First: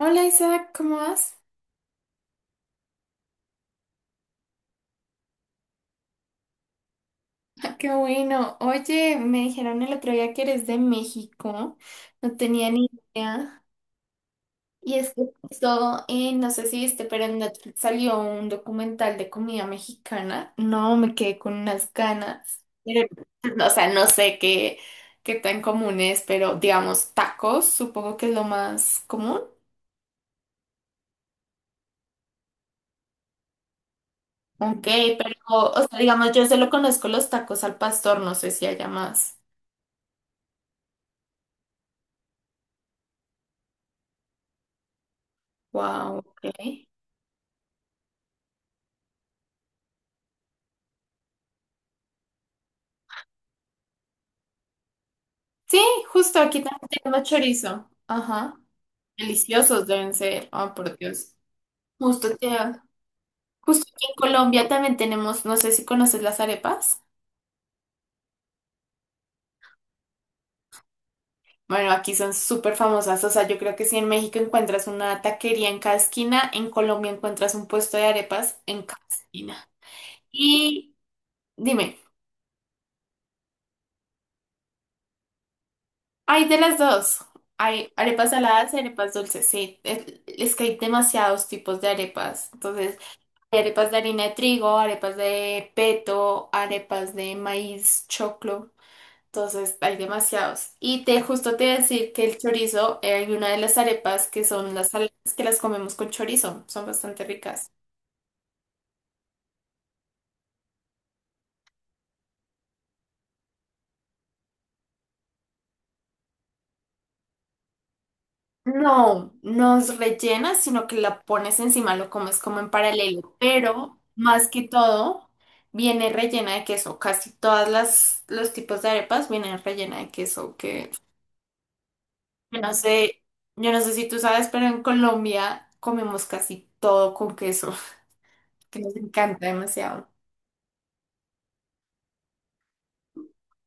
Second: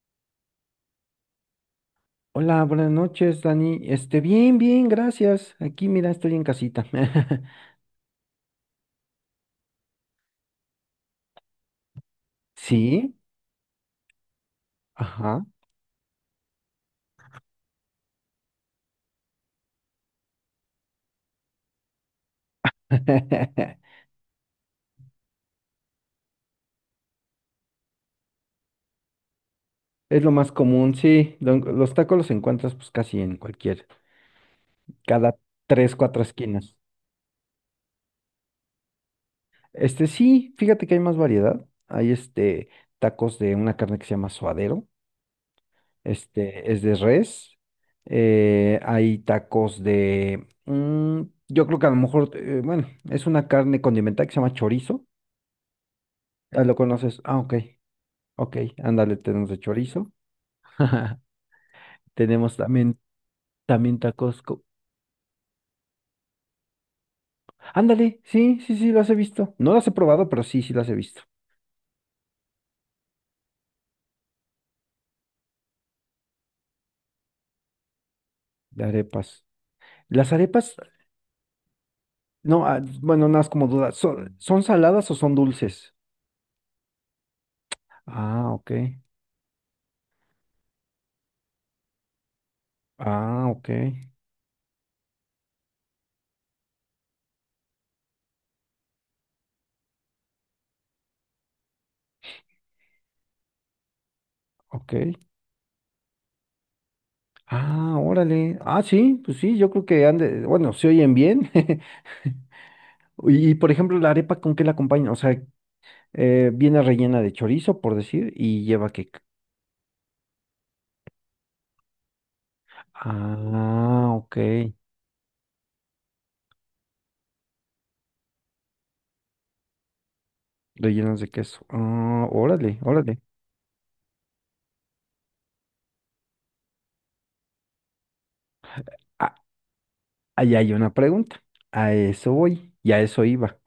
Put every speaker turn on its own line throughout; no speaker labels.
Hola Isaac, ¿cómo vas?
Hola, buenas noches, Dani. Bien, gracias. Aquí, mira, estoy en casita.
Qué bueno. Oye, me dijeron el otro día que eres de México. No tenía ni
Sí,
idea. Y es que
ajá.
justo, no sé si viste, pero en Netflix salió un documental de comida mexicana. No, me quedé con unas ganas. Pero, o sea, no sé qué, qué tan común es, pero digamos, tacos, supongo que es lo más común.
Es lo más común, sí. Los tacos los encuentras pues casi en cualquier,
Ok, pero,
cada
o
tres,
sea,
cuatro
digamos, yo solo
esquinas.
conozco los tacos al pastor, no sé si haya más.
Sí, fíjate que hay más variedad. Hay tacos de una carne que se llama suadero.
Wow,
Es
ok.
de res. Hay tacos de, yo creo que a lo mejor, bueno, es una carne condimentada que se llama chorizo.
Sí, justo aquí
Ah, ¿lo
también
conoces?
tenemos
Ah, ok.
chorizo.
Ok,
Ajá.
ándale, tenemos de
Deliciosos
chorizo.
deben ser. Oh, por Dios. Justo que,
Tenemos también,
justo
también
aquí en
tacos.
Colombia también tenemos, no sé si conoces las arepas.
Ándale, sí, sí, sí, las he visto. No las he probado, pero sí, sí las he visto.
Bueno, aquí son súper famosas. O sea, yo creo que si en México encuentras una taquería en cada esquina, en Colombia encuentras un puesto de arepas en
De
cada
arepas.
esquina.
Las arepas,
Y dime,
no, ah, bueno, nada más como duda. ¿Son, son saladas o son dulces?
hay de las dos. Hay arepas
Ah,
saladas
ok.
y arepas dulces. Sí, es que hay demasiados tipos de arepas. Entonces,
Ah,
hay
ok.
arepas de harina de trigo, arepas de peto, arepas de maíz, choclo. Entonces hay demasiados. Y te justo te iba a decir que el chorizo, hay una de las arepas que son las
Ok.
saladas que las comemos con chorizo. Son bastante ricas.
Ah, órale. Ah, sí, pues sí, yo creo que ande, bueno, se oyen bien. Y, por ejemplo, la arepa, ¿con qué la acompaña? O sea, viene rellena de chorizo, por decir, y lleva que
No, no es rellena, sino que la pones encima, lo comes como en paralelo. Pero
ah, ok.
más que todo, viene rellena de queso. Casi todas las los tipos de arepas vienen rellena de queso. Que
Rellenos de queso. Ah,
Yo no
órale, órale.
sé, yo no sé si tú sabes, pero en Colombia comemos casi todo con queso, que nos
Ah,
encanta demasiado.
ahí hay una pregunta. A eso voy. Y a eso iba.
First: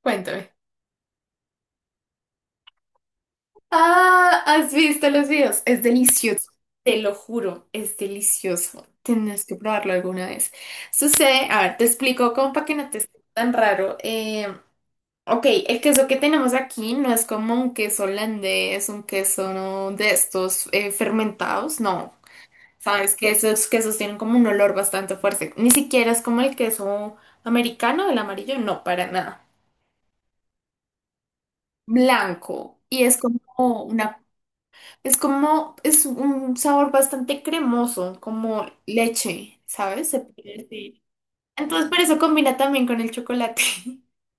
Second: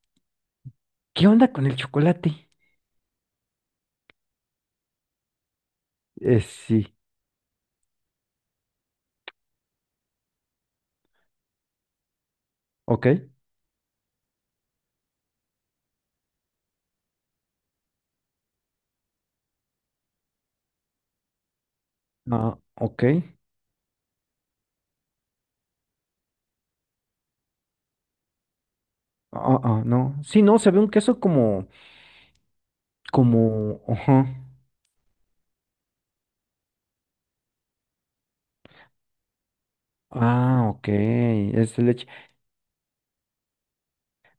Cuéntame.
¿Qué onda con el chocolate?
Ah, ¿has visto los videos? Es delicioso.
Sí.
Te lo juro, es delicioso. Tienes que probarlo alguna vez. Sucede, a ver, te explico como para que no te
Ok.
esté tan raro. Ok, el queso que tenemos aquí no es como un queso holandés, un queso, ¿no?, de estos, fermentados, no.
Ah, ok.
Sabes que esos quesos tienen como un olor bastante fuerte. Ni siquiera es como el queso americano, el amarillo, no, para nada.
Ah, ah, no. Sí, no, se ve un queso como,
Blanco. Y es como
como,
una,
ajá.
es como, es un sabor bastante cremoso, como leche, ¿sabes? Se puede
Ah, ok.
decir.
Es de
Entonces, por
leche.
eso combina también con el chocolate.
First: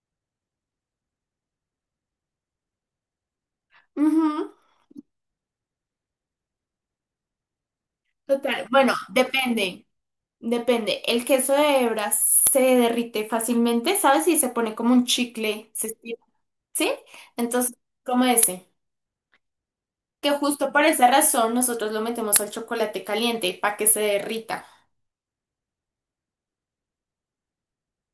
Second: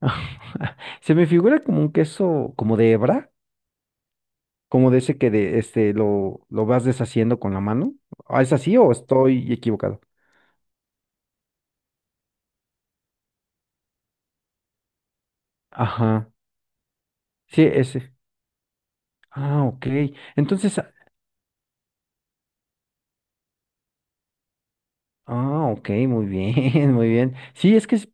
Se me figura como un queso, como de hebra,
Ujú.
como de ese que de, lo vas deshaciendo con la mano. Ah, ¿es
Total.
así o
Bueno,
estoy
depende,
equivocado?
depende. El queso de hebra se derrite fácilmente, ¿sabes? Y se pone como un chicle, se estira,
Ajá.
¿sí?
Sí,
Entonces,
ese.
como ese,
Ah, ok.
que justo
Entonces,
por
ah,
esa razón nosotros lo metemos al chocolate caliente para que se derrita.
ah, ok, muy bien, muy bien. Sí, es que,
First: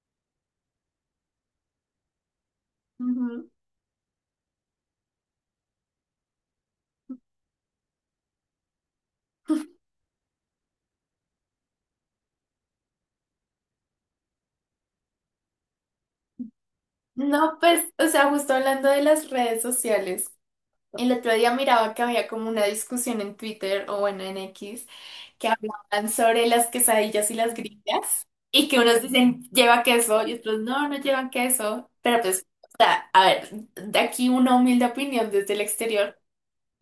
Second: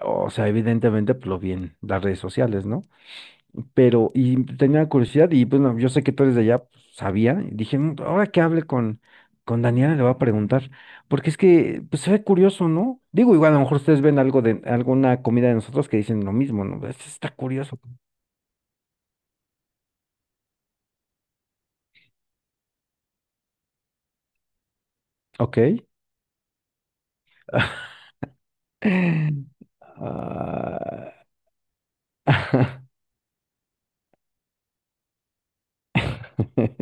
o sea, evidentemente, pues lo vi en las redes sociales, ¿no?
Ujú.
Pero, y tenía curiosidad, y bueno, yo sé que tú eres de allá, pues, sabía, y dije, "Mm, ahora que hable con Daniela, le voy a preguntar, porque es que, pues se ve curioso, ¿no? Digo, igual a lo mejor ustedes ven algo de alguna comida de nosotros que dicen lo mismo, ¿no? Esto está
No,
curioso".
pues, o sea, justo hablando de las redes sociales, el otro día miraba que había como una discusión en Twitter o bueno, en X, que
Ok.
hablaban sobre las quesadillas y las grillas y que unos dicen lleva queso y otros no, no
Ah,
llevan queso, pero pues, o sea, a ver, de aquí una humilde opinión desde el exterior,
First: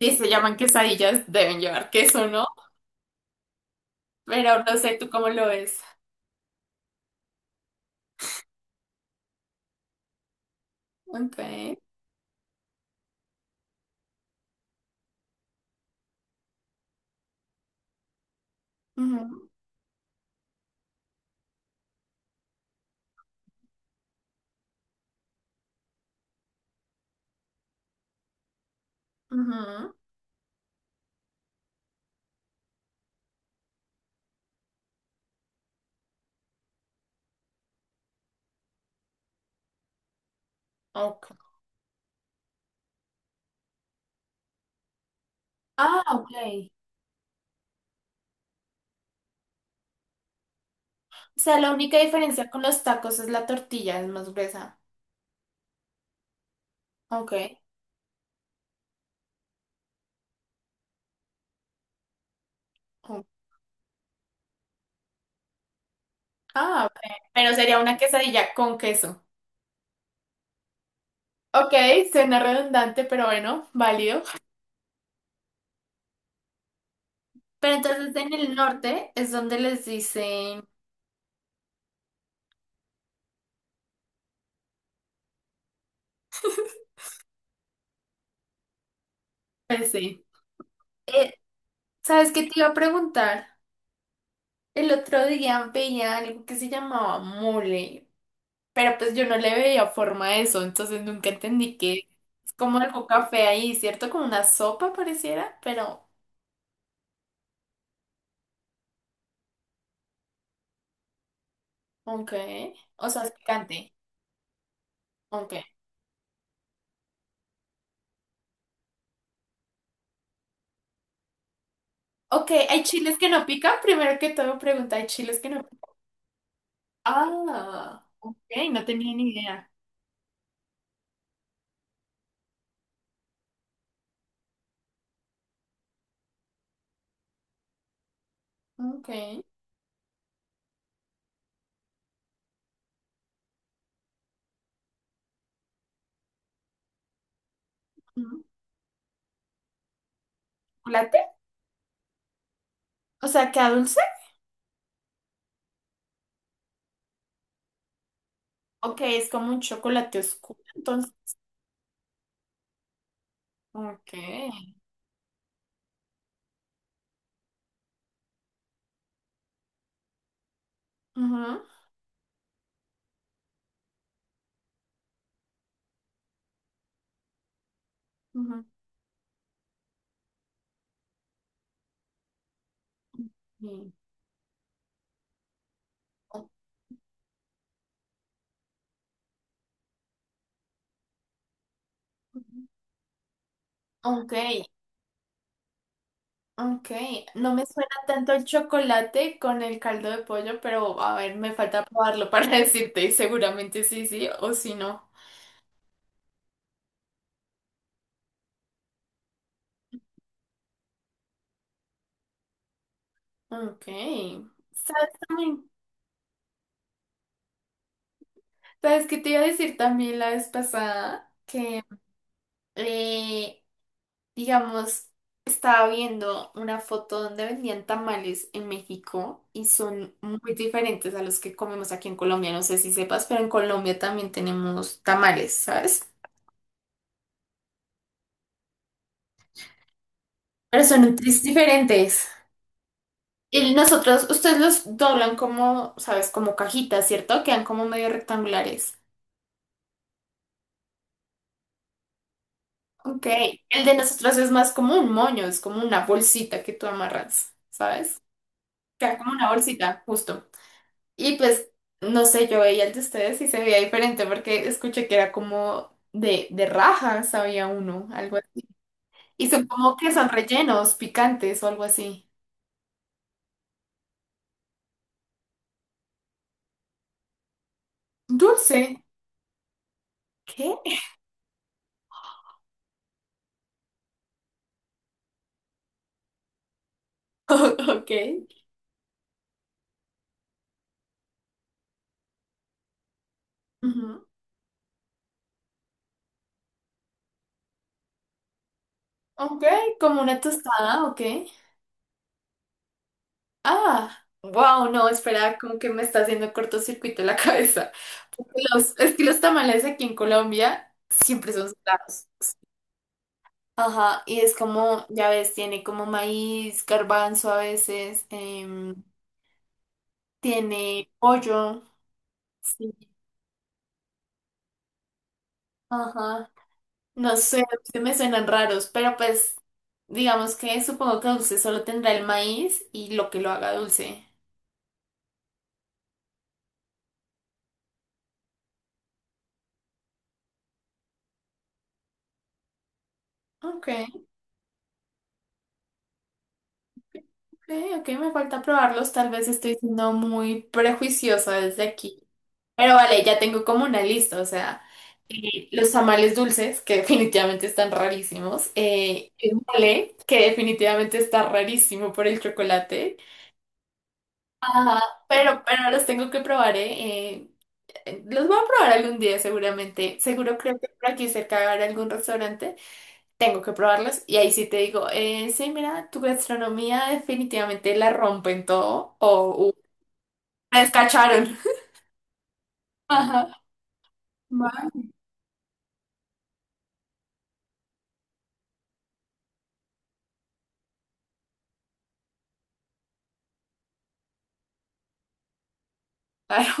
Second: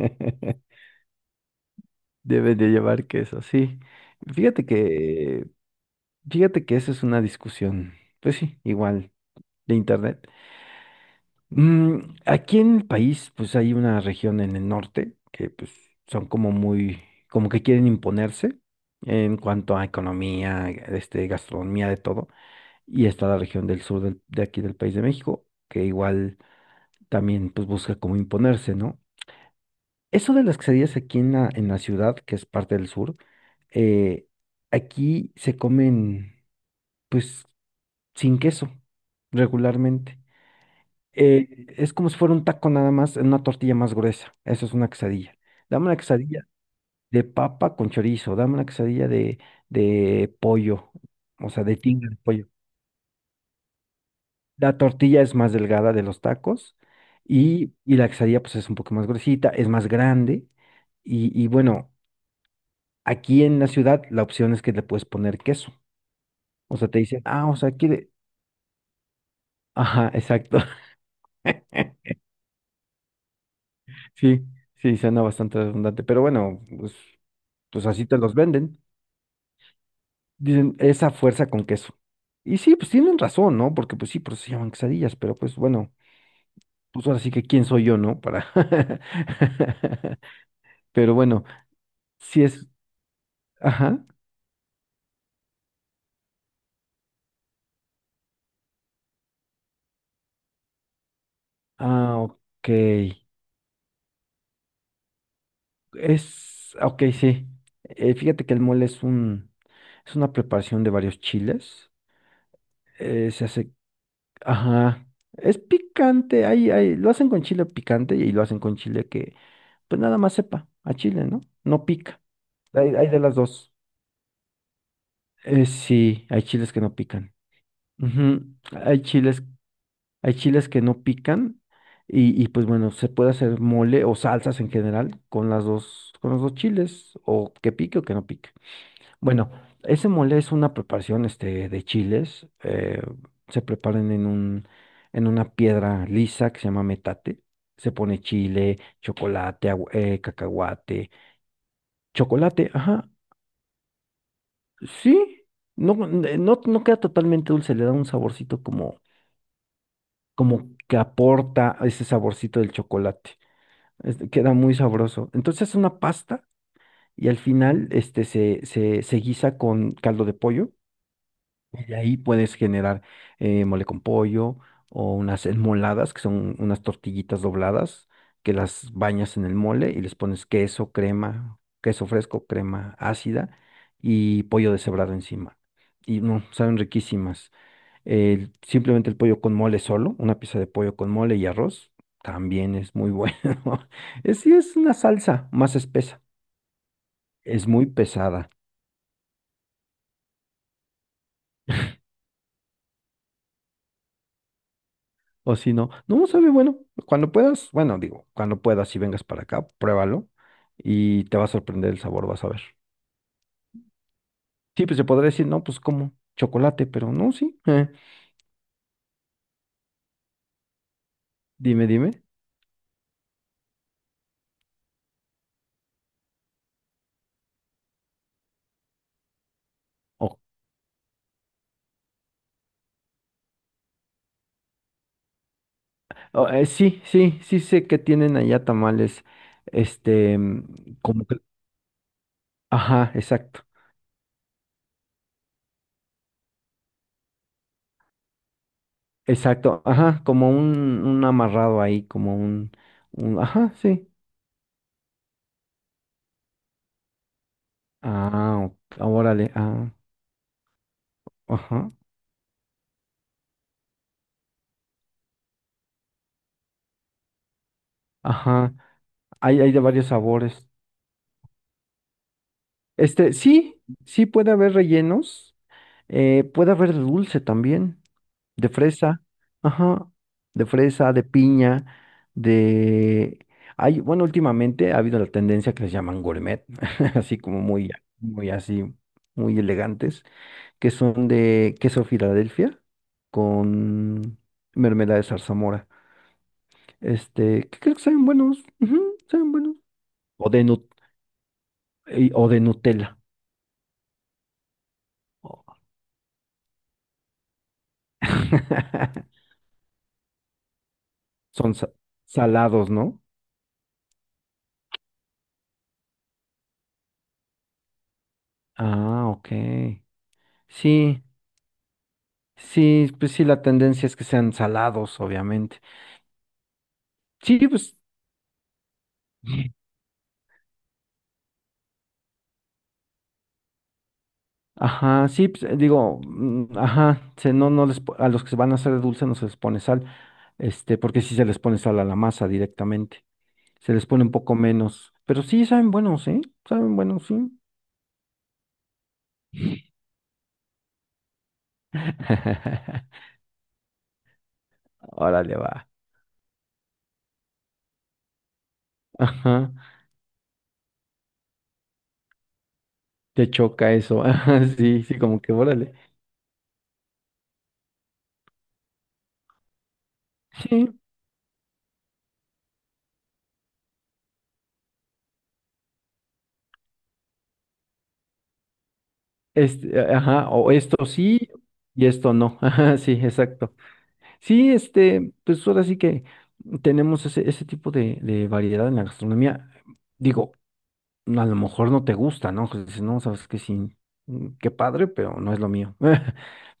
si se llaman quesadillas, deben llevar queso, ¿no?
debe de llevar queso, sí.
Pero
Fíjate
no sé, ¿tú cómo lo
que,
ves?
fíjate que eso es una discusión, pues sí, igual, de internet.
Ok.
Mm, aquí en el país, pues hay una región en el norte que pues son como muy, como que quieren imponerse en
Ujú,
cuanto a economía, gastronomía, de todo. Y está la región del sur de aquí del país de México, que igual también pues busca como imponerse, ¿no?
ujú.
Eso de las quesadillas aquí en la ciudad, que es parte del sur, eh, aquí se comen pues sin queso regularmente.
Ok.
Eh, es como si fuera un taco nada más, en una tortilla más gruesa. Eso es una quesadilla. Dame una
Ah,
quesadilla
ok.
de papa con chorizo, dame una quesadilla de pollo,
O
o
sea,
sea,
la
de
única
tinga de pollo.
diferencia con los tacos es la tortilla, es más
La
gruesa.
tortilla es más delgada de los tacos
Ok.
y la quesadilla pues es un poco más gruesita, es más grande y bueno.
Oh.
Aquí en la ciudad la opción es que le puedes poner queso. O
Ah,
sea, te
ok.
dicen, ah,
Pero
o sea,
sería una
quiere...
quesadilla con queso.
Ajá, exacto.
Ok, suena redundante, pero bueno, válido.
Sí, sí, suena bastante redundante. Pero bueno, pues,
Pero
pues así
entonces
te
en
los
el
venden.
norte es donde les dicen...
Dicen, esa fuerza con queso. Y sí, pues tienen razón, ¿no? Porque pues sí, por eso se llaman quesadillas, pero pues bueno, pues ahora sí que quién soy yo, ¿no? Para...
Pues sí.
Pero
Eh,
bueno,
¿Sabes qué
si
te iba
es...
a preguntar?
Ajá.
El otro día veía algo que se llamaba mole. Pero pues yo no le veía forma a eso, entonces nunca entendí que
Ah,
es
ok.
como algo café ahí, ¿cierto? Como una sopa pareciera, pero
Es, ah, ok, sí. Fíjate que el mole es un, es una preparación de varios chiles.
ok. O sea, es
Se hace,
picante.
ajá,
Ok.
es picante. Ahí, lo hacen con chile picante y lo hacen con chile que, pues nada más sepa a chile, ¿no? No pica.
Ok, ¿hay
Hay
chiles
de
que
las
no
dos.
pican? Primero que todo pregunta, ¿hay chiles que no pican?
Sí, hay chiles que no pican.
Ah, ok,
Ujú,
no
hay
tenía ni
chiles,
idea.
hay chiles que no pican y pues bueno, se puede hacer mole o salsas en general con las dos, con los dos chiles o que pique o que no pique.
Ok.
Bueno, ese mole es una preparación de chiles. Se preparan en un, en una piedra lisa que se llama metate. Se pone
Mm.
chile, chocolate, cacahuate.
¿Chocolate?
Chocolate, ajá.
O sea, ¿queda dulce?
Sí, no, no, no queda totalmente dulce, le da un saborcito como,
Ok, es como un chocolate oscuro,
como que
entonces.
aporta a ese saborcito del chocolate.
Ok.
Queda muy sabroso. Entonces es una pasta y al final se guisa con caldo de pollo.
Ujú,
Y ahí puedes generar mole con pollo o unas enmoladas, que son unas tortillitas dobladas, que
ujú,
las bañas en el mole y les pones queso, crema, queso fresco, crema ácida
sí.
y pollo deshebrado encima. Y no, saben riquísimas. Simplemente el pollo con mole solo, una pieza de pollo con mole y arroz,
Ujú.
también es muy bueno.
Ok,
Es, sí, es una salsa más espesa,
ok, no me
es muy
suena tanto el
pesada.
chocolate con el caldo de pollo, pero a ver, me falta probarlo para decirte y seguramente sí, sí o sí no.
O si no, no sabe, bueno, cuando puedas, bueno, digo, cuando puedas y vengas para acá, pruébalo y te va a sorprender el sabor, vas a ver.
Ok,
Sí, pues se
¿sabes
podría decir, no,
también?
pues como chocolate, pero no, sí.
¿Sabes qué te iba a decir también la vez pasada? Que,
Dime, dime.
eh, digamos, estaba viendo una foto donde vendían tamales en México y son
Oh,
muy diferentes a los que comemos aquí en Colombia. No sé si sepas, pero en Colombia también tenemos tamales, ¿sabes?
oh, sí, sí, sí sé que tienen allá tamales,
Pero son un
como que,
tris diferentes.
ajá, exacto,
Y nosotros, ustedes los doblan como, ¿sabes?, como cajitas, ¿cierto? Quedan como medio rectangulares.
exacto, ajá, como un amarrado ahí, como
Ok.
un, ajá,
El de
sí.
nosotros es más como un moño, es como una bolsita que tú amarras, ¿sabes?
Ah, ok,
Queda como una
órale, ah,
bolsita, justo. Y pues,
ajá,
no sé, yo veía el de ustedes y se veía diferente porque escuché que era como de rajas, había uno, algo así.
ajá.
Y
Hay,
son
hay de
como
varios
que son
sabores.
rellenos, picantes o algo así.
Sí, sí puede haber rellenos, puede haber de dulce también, de
Dulce.
fresa, ajá, de
¿Qué?
fresa, de piña, de... Hay, bueno, últimamente ha habido la tendencia que les llaman gourmet, así como muy,
Ok.
muy así, muy elegantes, que son de queso Filadelfia
Ujú.
con mermelada de zarzamora. Que creo que saben buenos, ujú, saben
Ok,
buenos.
como una
O de,
tostada, ok.
o de Nutella.
Ah, wow, no, espera, como que me está haciendo cortocircuito la cabeza. Porque los- es que los tamales aquí en Colombia siempre son
Son
salados.
salados, ¿no?
Ajá, y es como, ya ves, tiene como maíz, garbanzo a veces,
Ah, ok.
tiene
Sí,
pollo. Sí,
sí, pues sí, la tendencia es que sean salados, obviamente.
ajá. No
Sí,
sé,
pues,
se me suenan raros, pero pues digamos que supongo que dulce solo tendrá el maíz y lo que lo haga dulce.
ajá, sí, pues, digo, ajá, no, a los que se van a hacer de dulce no se les pone sal, porque sí se les pone sal a la masa directamente.
Ok.
Se les pone un poco menos, pero sí saben buenos, ¿eh? Saben buenos, sí.
Ok, ok, me falta probarlos. Tal vez estoy siendo muy prejuiciosa desde aquí. Pero vale, ya tengo como una lista, o sea,
Órale, va.
los tamales dulces, que definitivamente están rarísimos, el
Ajá,
mole, que definitivamente está rarísimo por el chocolate.
te choca eso. Ajá,
Ajá,
sí, sí, como que
pero
órale.
los tengo que probar, ¿eh? Los voy a probar algún día seguramente, seguro creo que
Sí,
por aquí cerca habrá algún restaurante, tengo que probarlos y ahí sí te digo, sí, mira, tu gastronomía definitivamente la rompen todo o
Ajá, o
les
esto
cacharon.
sí y esto no. Ajá, sí,
Ajá,
exacto. Sí,
va,
pues ahora sí que tenemos ese, ese tipo de variedad en la gastronomía. Digo, a lo mejor no te gusta, ¿no? Pues dices, no, sabes que sí, qué padre, pero no es lo mío.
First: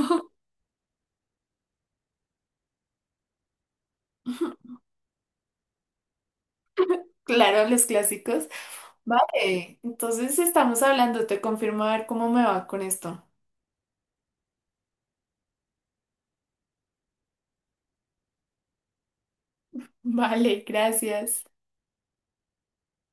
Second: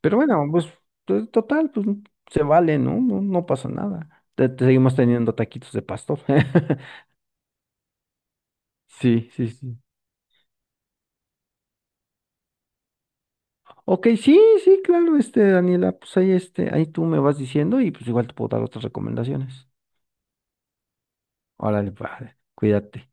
Pero bueno, pues total, pues se vale, ¿no? No, no pasa nada. Te seguimos teniendo taquitos de pastor.
claro, los clásicos.
Sí, sí, sí.
Vale, entonces estamos hablando, te confirmo a ver cómo me va con esto.
Ok, sí, sí, claro, Daniela, pues ahí, ahí tú me vas diciendo y pues igual te puedo dar otras recomendaciones.
Vale, gracias.
Órale, padre, cuídate.